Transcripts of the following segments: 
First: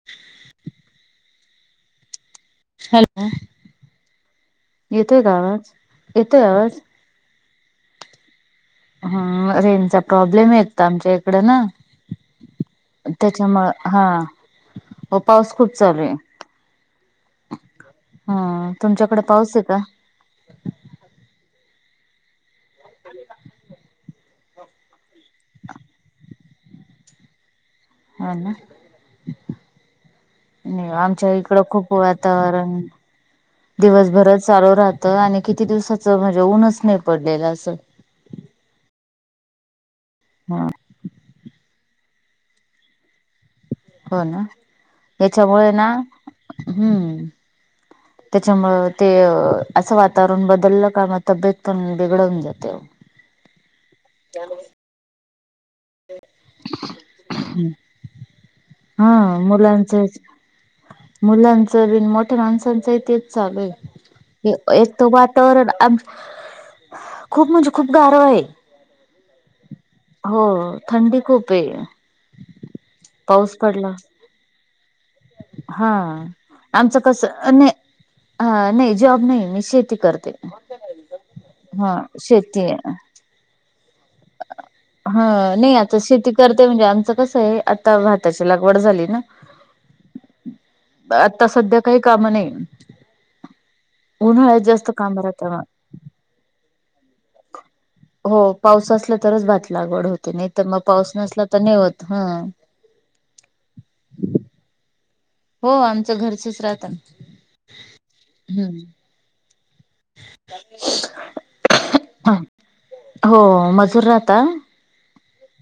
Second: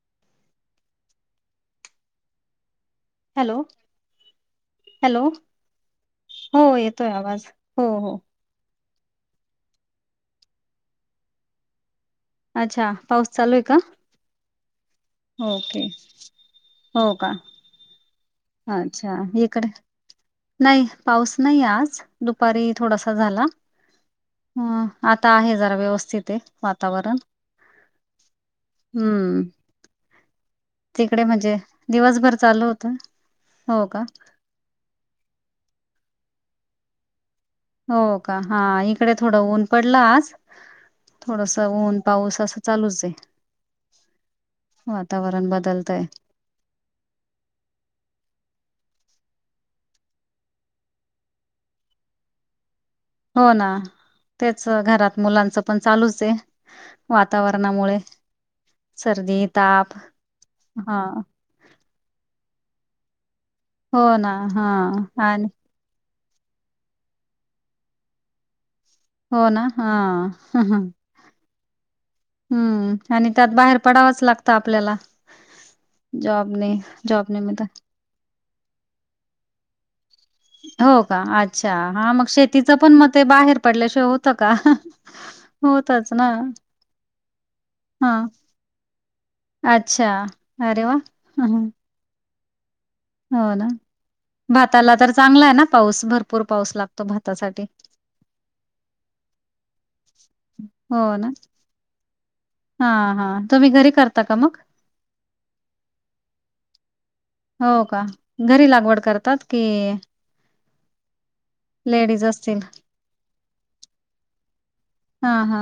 [inaudible] Hello येतोय का आवाज येतोय आवाज? तोय आवाज हो हो. हम्म, रेनचा प्रॉब्लेम एक तर आमच्या इकडं ना. अच्छा पाऊस चालू आहे त्याच्यामुळ का हा, मग पाऊस खूप ओके चालू आहे. हो का? हा अच्छा तुमच्याकडे ए पाऊस आहे कट का? कर. नाही पाऊस नाही आज, दुपारी थोडासा झाला. हम्म, आता आहे जरा व्यवस्थित आहे वातावरण. हा ना हम्म हम्म, तिकडे आमच्या म्हणजे इकडं खूप दिवसभर चालू वातावरण होत हो का दिवसभरच. चालू राहतं आणि किती दिवसाच, म्हणजे ऊनच नाही पडलेलं अस. हो का? हा इकडे थोडं ऊन पडल आज. हा थोडस ऊन पाऊस असं चालूच आहे. हो ना वातावरण याच्यामुळे ना बदलतय हम्म. त्याच्यामु ते असं वातावरण बदललं कारण तब्येत पण बिघडून जाते. हो ना तेच घरात मुलांच पण चालूच आहे, वातावरणामुळे हा सर्दी ताप, हा. जरी मोठ्या माणसांचंही तेच चालू हो ना आहे, हा एक तर आणि वातावरण. अं खूप म्हणजे खूप गारव आहे. हो ना हा, ह हो ह थंडी खूप आहे हम्म आणि त्यात पाऊस बाहेर पडला पडावच लागत आपल्याला. हा जॉबने आमचं कस जॉब निमित्त नाही नाही, जॉब नाही मी शेती करते. हो का अच्छा हा मग शेतीचं पण म ते बाहेर पडल्याशिवाय होतं का? हा नाही आता होतच ना शेती करते, म्हणजे आमचं कसं आहे, आता हा भाताची लागवड झाली ना. अच्छा अरे वाह आता हह. सध्या काही काम नाहीत. हो ना? भाताला तर काम राहत चांगला आहे ना पाऊस भरपूर पाऊस लागतो भातासाठी. हो पाऊस असला तरच भात लागवड होत. ते नाही तर मग हो पाऊस ना नसला तर नाही होत हा. हा हा तुम्ही घरी करता का मग हो आमच्या घरचेच राहतात. हो का घरी लागवड करतात की. लेडीज असतील. हो मजूर राहता. हा हा.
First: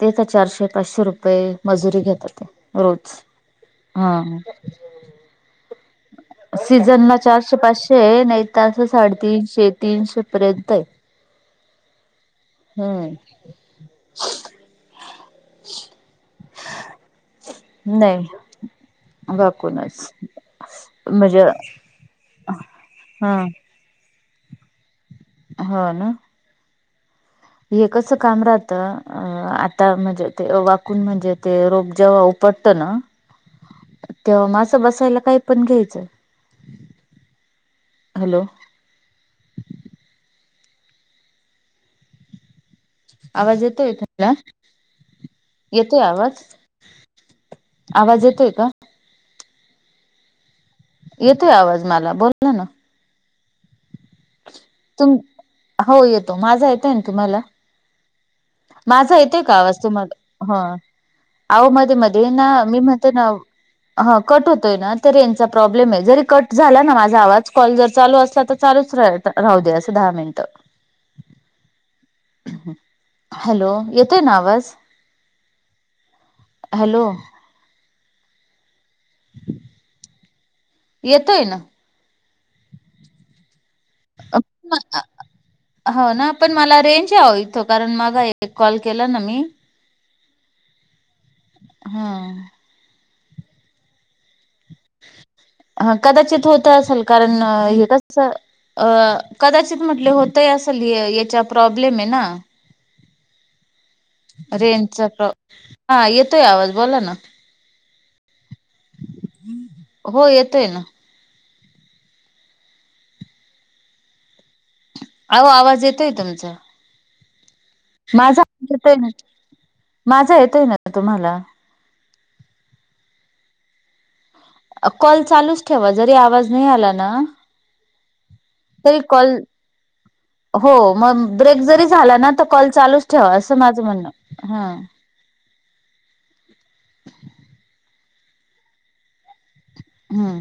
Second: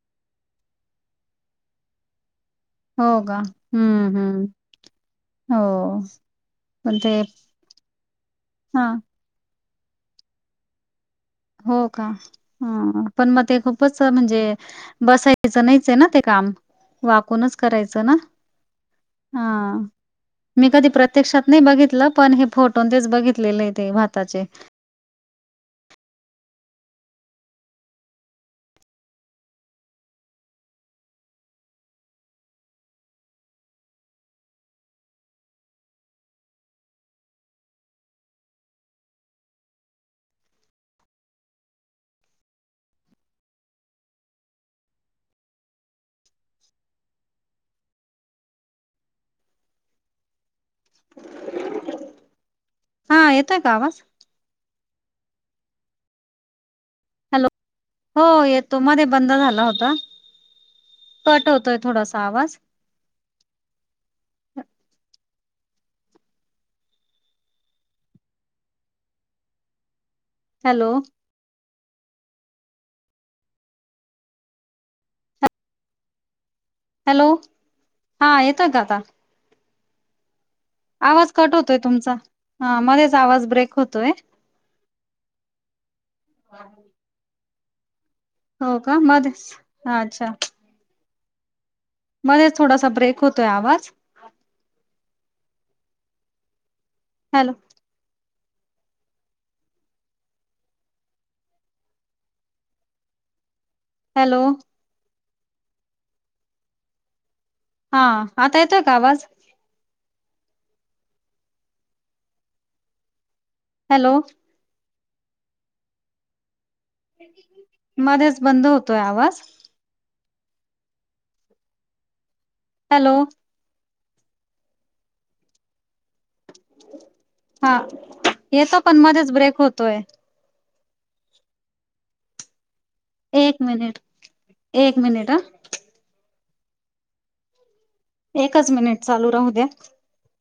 ते तर चारशे पाचशे रुपये मजुरी घेतात ते. हो रोज का हा. हम्म हम्म हो पण ते सीझनला चारशे पाचशे नाही हा तर साडी. तीनशे तीनशे पर्यंत आहे. हो का. ह हम्म पण मग ते खूपच म्हणजे बसायचं नाहीच आहे ना ते काम. वाकूनच करायचं ना. नाही हा वाकूनच मी म्हणजे प्रत्यक्षात बघितलं पण हे फोटो तेच हा बघितलेले आहेत. ते भाताचे. हा ना. हे कसं काम राहतं आता म्हणजे ते वाकून म्हणजे ते रोग जेव्हा उपटतं ना. [inaudible] ते माझं बसायला काय पण घ्यायचं हॅलो. आवाज येतोय त्याला येतोय आवाज. आवाज येतोय का? येतो आवाज मला बोला ना. हा येतय आवाज. तुम हो येतो माझा येतय ना तुम्हाला. हॅलो हो येतो मध्ये माझा बंद येतंय का झाला वास्तू होता मला हा. कट आह होतोय मध्ये थोडासा मध्ये ना आवाज मी म्हणते ना. ह कट होतोय ना तर यांचा प्रॉब्लेम आहे जरी कट झाला ना माझा आवाज कॉल जर चालू असला तर. चालूच रा राहू दे असं दहा मिनिटं. हॅलो. हॅलो येतोय ना आवाज. हॅलो हा येतोय काता. आवाज येतोय कट ना? होतोय तुमचा हा मध्येच आवाज ब्रेक होतोय. हो ना पण मला हो रेंज आहे हित मागा एक हो कॉल का केला ना मध्येच मी. अच्छा. हा. मध्ये थोडासा ब्रेक होतोय आवाज. हा कदाचित होत असेल कारण हॅलो हेेत. अ कदाचित म्हटले होतंय असल याचा प्रॉब्लेम आहे ना. हॅलो रेंजचा प्र हा येतोय आवाज बोला ना. हा आता येतोय का आवाज. हो येतोय ना. हॅलो. अहो आवाज येतोय तुमचा. [inaudible] माझा बंद येत आहे होतोय ना आवाज माझं येत आहे ना तुम्हाला. हॅलो. कॉल चालूच ठेवा जरी आवाज. नाही आला ना हा येतो पण तरी मध्येच कॉल. ब्रेक होतोय हो मग ब्रेक जरी झाला ना तर कॉल चालूच ठेवा असं एक माझं मिनिट म्हणणं ह्. एक मिनिट. एकच मिनिट चालू राहू द्या. ह्अ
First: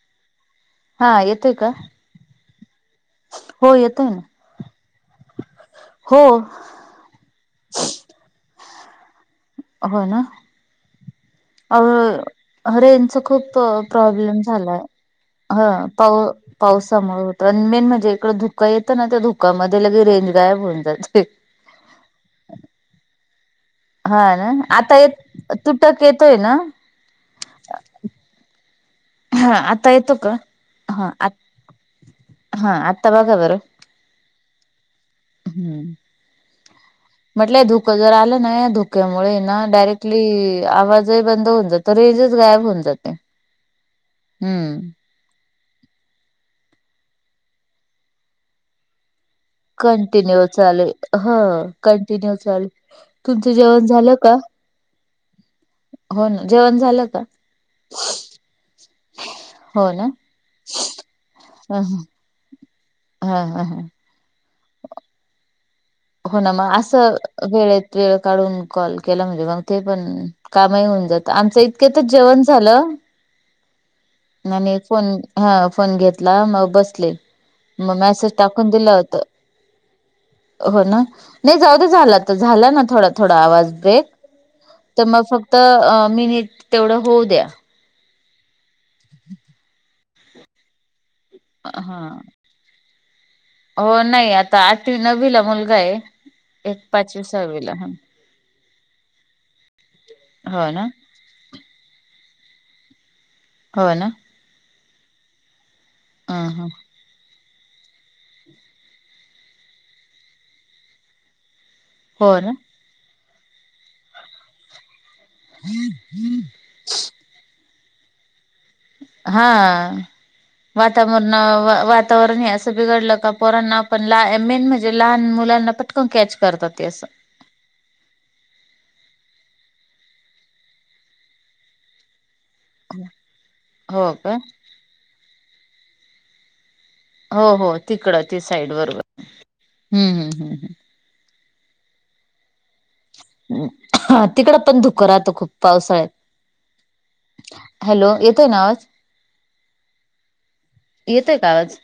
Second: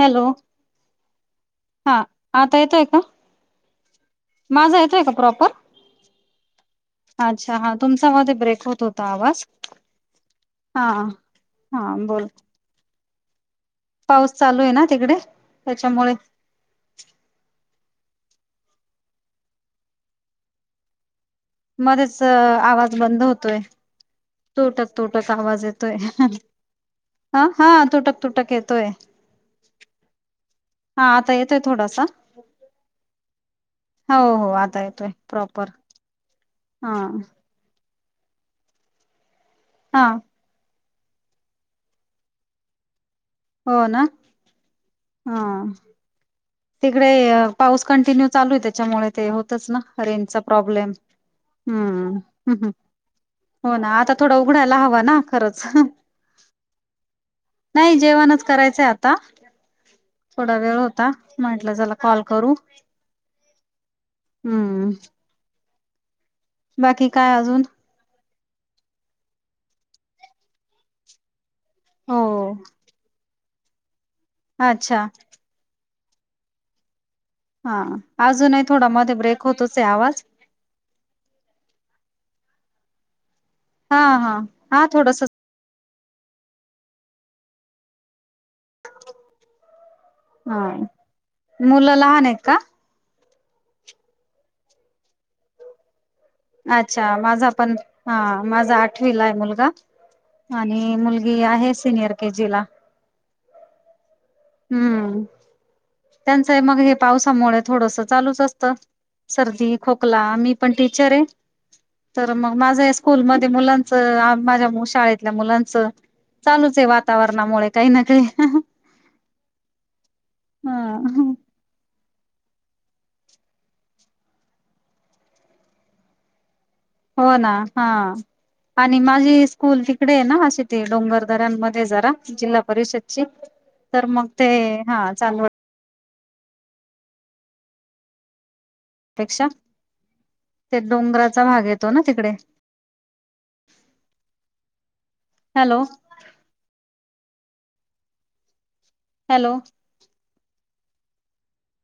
हॅलो. हा येतोय का? हा आता येतोय का. हो येतोय ना. माझा यतोय का प्रॉपर? हो. अच्छा हा तुमचा मध्ये ब्रेक होत होता आवाज. हो ना हा अ हा बोल अ रेजचं खूप पाऊस प्रॉब्लेम चालू आहे झालाय. ना तिकडे त्याच्यामुळे पावसामुळे होत आणि मेन म्हणजे इकडं धुकं येतं ना त्या धुक्यामध्ये लगे रेंज गायब होऊन जाते. मध्येच आवाज बंद होतोय. ह्अ ना तुटक आता ये तुटक तुटक येतोय ना? अ हा तुटक तुटक येतोय. हा आता येतो का हा आ येतोय थोडासा. हा आता बघा बरं? हो हो आता येतोय. प्रॉपर हम्म. हा. म्हटलं हे धुकं जर आलं ना धोक्यामुळे हे ना हा डायरेक्टली आवाज [inaudible] बंद होऊन जातं रेजच गायब होऊन जाते. हो ना हम्म हा. तिकडे पाऊस कंटिन्यू चालू आहे त्याच्यामुळे ते हो तेच ना रेंजचा कंटिन्यू चालू प्रॉब्लेम ह हूं कंटिन्यू चालू हम्म तुमचं हो जेवण ना आ झालं का थोडा उघडायला हवा ना खरंच. हो ना जेवण झालं का? नाही जेवणच करायचं आ ता हो ना थोडा वेळ होता म्हटलं ह चला कॉल करू. हा हा हा हम्म हो ना मग बाकी काय असं अजून वेळेत वेळ काढून कॉल केला म्हणजे मग ते पण कामही होऊन जातं आमचही इतक्यातच हो जेवण झालं आणि अच्छा फोन हा फोन घेतला मग बसले मग मॅसेज टाकून दिल होतं. खोतोचं आहे आवाज? हो ना नाही जाऊदे झाला तर झाला ना थोडा थोडा आवाज हा ब्रेक हा हा तर मग थोडस फक्त तर मिनिट तेवढं होऊ द्या. हा मुलं हा लहान आहेत का हो नाही आता आठवी नवीला मुलगा हाय. अच्छा माझा पण. हा माझा आठवीला आहे मुलगा हो ना आणि मुलगी आहे सिनियर के जी ला. हो ना. हम्म ह त्यांचं ह मग हे पावसामुळे थोडस चालूच असतं. सर्दी खोकला मी पण टीचर हाय. हो तर ना मग माझं स्कूलमध्ये मुलांच माझ्या शाळेत. मुलांचं चालूच हाय वातावरणामुळे काही ना काही. हा ह वातावरण वातावरण ह अस बिघडलं का पोरांना आपण मेन म्हणजे लहान मुलांना पटकन कॅच करतात अस. हो ना हा. आणि माझी स्कूल तिकडे आहे ना अशी ते डोंगरदरां मध्ये जरा जिल्हा परिषदची तर हो मग का ते हा चालू हाय. हो हो तिकडं ती साईड बरोबर. पेक्षा हम्म हम्म ते डोंगराचा भाग येतो ना तिकडे. तिकडं पण धुकं राहतं खुप हॅलो पावसाळ्यात. हॅलो येतोय ना आवाज हॅलो. येतोय का आवाज?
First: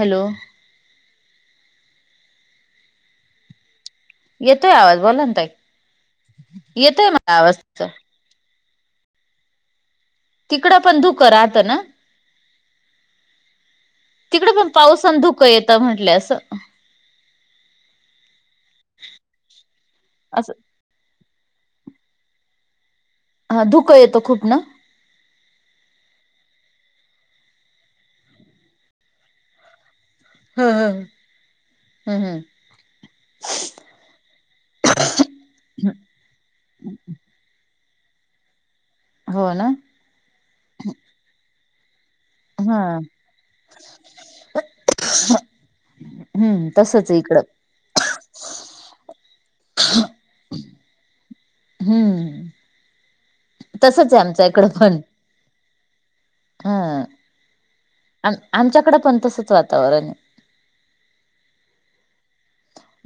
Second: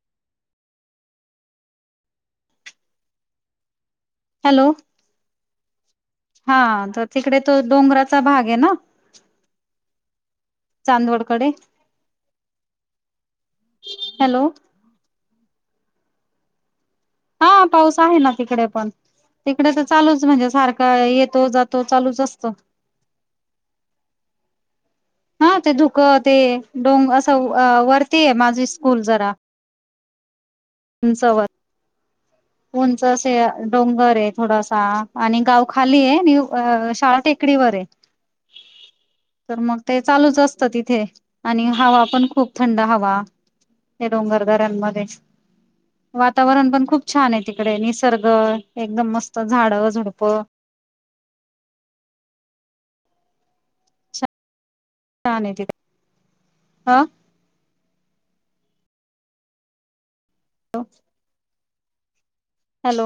हॅलो. येतोय हॅलो आवाज बोला ना ताई. हा तर येतोय मला तिकडे आवाज तो तुमचा डोंगराचा भाग हाय ना. तिकडं पण धूकं चांदवडकडे राहतं ना? हॅलो तिकडे पण पावसान धुकं येतं म्हटलं असं. हा पाऊस आहे ना तिकडे पण तिकडे तर चालूच म्हणजे असं सारखं काय येतो जातो चालूच असतो. हा धुकं येतं खूप ना. हा ते धुक ते डोंग असं वरतीय माझी स्कूल जरा. ह ह उंचावर हम्म हम्म उंच अस डोंगर आहे थोडासा आणि गावखाली आहे आणि शाळा टेक कडीवर हाय हो तर ना मग चालूच असतं तिथे आणि हवा पण खूप थंड हा हवा हे डोंगर दर्यामध्ये खुप हम्म वातावरण पण खूप तसच छान इकडं आहे तिकडे निसर्ग एकदम मस्त झाडझुडपं हम्म. तसंच आहे आमच्या इकडं पण. छान आहे ते हा. आम आमच्याकडं पण तसंच वातावरण आहे. हो.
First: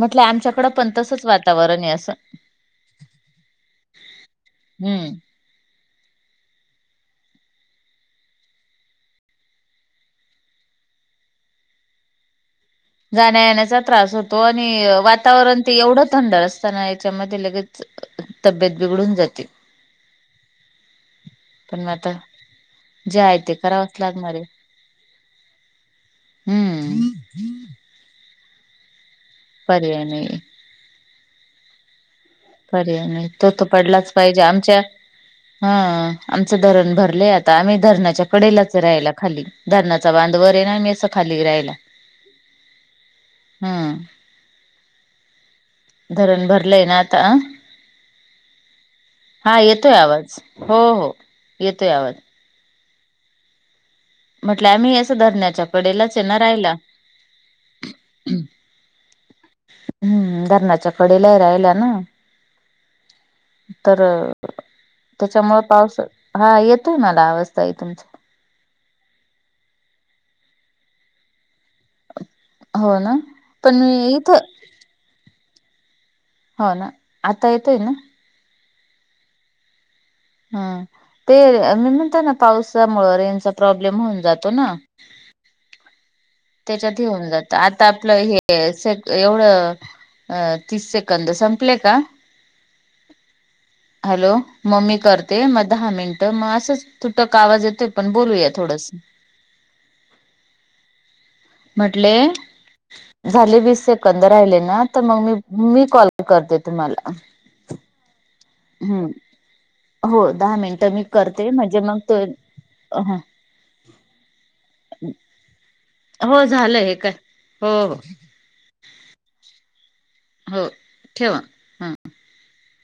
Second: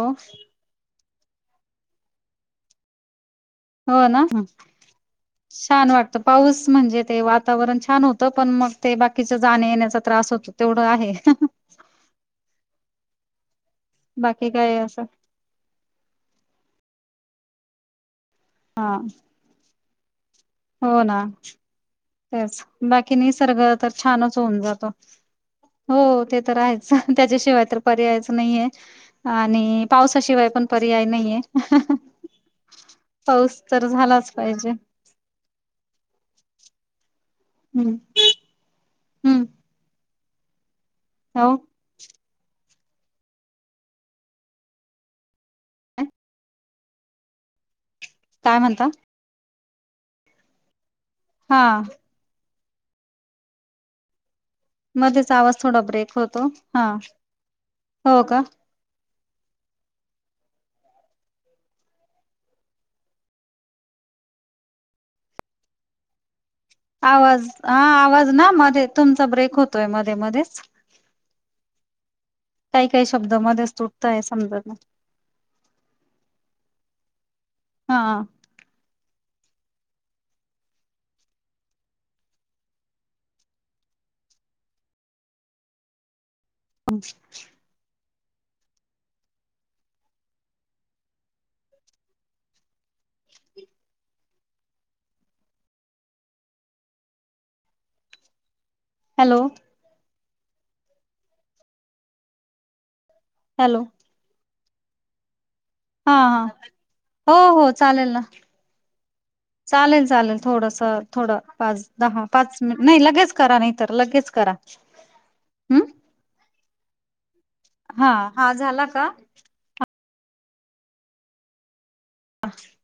म्हटल आमच्याकड पण तसच वातावरण आहे असं. हो ना. हम्म छान वाटत पाऊस म्हणजे ते वातावरण छान होतं पण मग ते बाकीच जाण्या येण्याचा त्रास होतो. तेवढ आहे हं. जाण्या येण्याचा त्रास होतो बाकी काय आणि वा असं वातावरण ते एवढं थंड असत ना याच्यामध्ये लगेच तब्येत हा बिघडून जाते. हो ना. पण आता. तेच बाकी जे आहे ते निसर्ग तर करावंच लागणार छानच आहे होऊन जातो. हो ते तर हायच हम्म त्याच्याशिवाय तर पर्यायच नाहीय. आणि पर्याय नाही पावसाशिवाय पण पर्याय नाहीये. पर्याय नाही, तो पाऊस तो तर पडलाच झालाच पाहिजे आमच्या. हा आमचं धरण भरलेय आता आम्ही हम्म धरणाच्या कडेलाच राहिला खाली हम्म धरणा बांधवर आहे ना आम्ही अस खाली हो राहिला हम्म. धरण भरलंय ना आता अ. काय म्हणता? हा येतोय आवाज, हो हो हा येतोय आवाज. म्हटलं आम्ही असं मध्येच आवाज धरणाच्या थोडा कडेलाच ब्रेक आहे ना होतो राहिला हा. हो का? हम्म धरणाच्या कडे ल राहायला ना. तर त्याच्यामुळे पाऊस हो येतंय आवाज मला ताई हा तुमचा. आवाज मध्ये तुमचा ब्रेक होतोय मध्ये मध्येच. काय हो काय ना शब्द मध्ये पण तुटता मी येत इथं समजत नाही. हो ना आता येतय ना? हा हा ते मी म्हणता ना पावसामु रेनचा प्रॉब्लेम होऊन जातो ना. त्याच्या तेऊन जात आता आपलं हे. से एवढं तीस सेकंद संपलंय का. [inaudible] हॅलो मग ममी करते मग दहा मिनटं मग असंच. तुटक आवाज येतोय पण बोलूया थोडस. हॅलो. म्हटले, झाले हॅलो वीस सेकंद राहिले ना तर मग मी मी कॉल हा हा करते तुम्हाला. हो हो चालेल ना. हम्म चालेल हो चालेल दहा थोडस मिनिटं मी थोडं करते म्हणजे पाच मग तो दहा पाच मिनिट नाही लगेच. करा नाही तर लगेच करा. हम्म हो झालंय हे काय. हो हो हा हा झाला का? हो ठेवा हा. [unintelligible]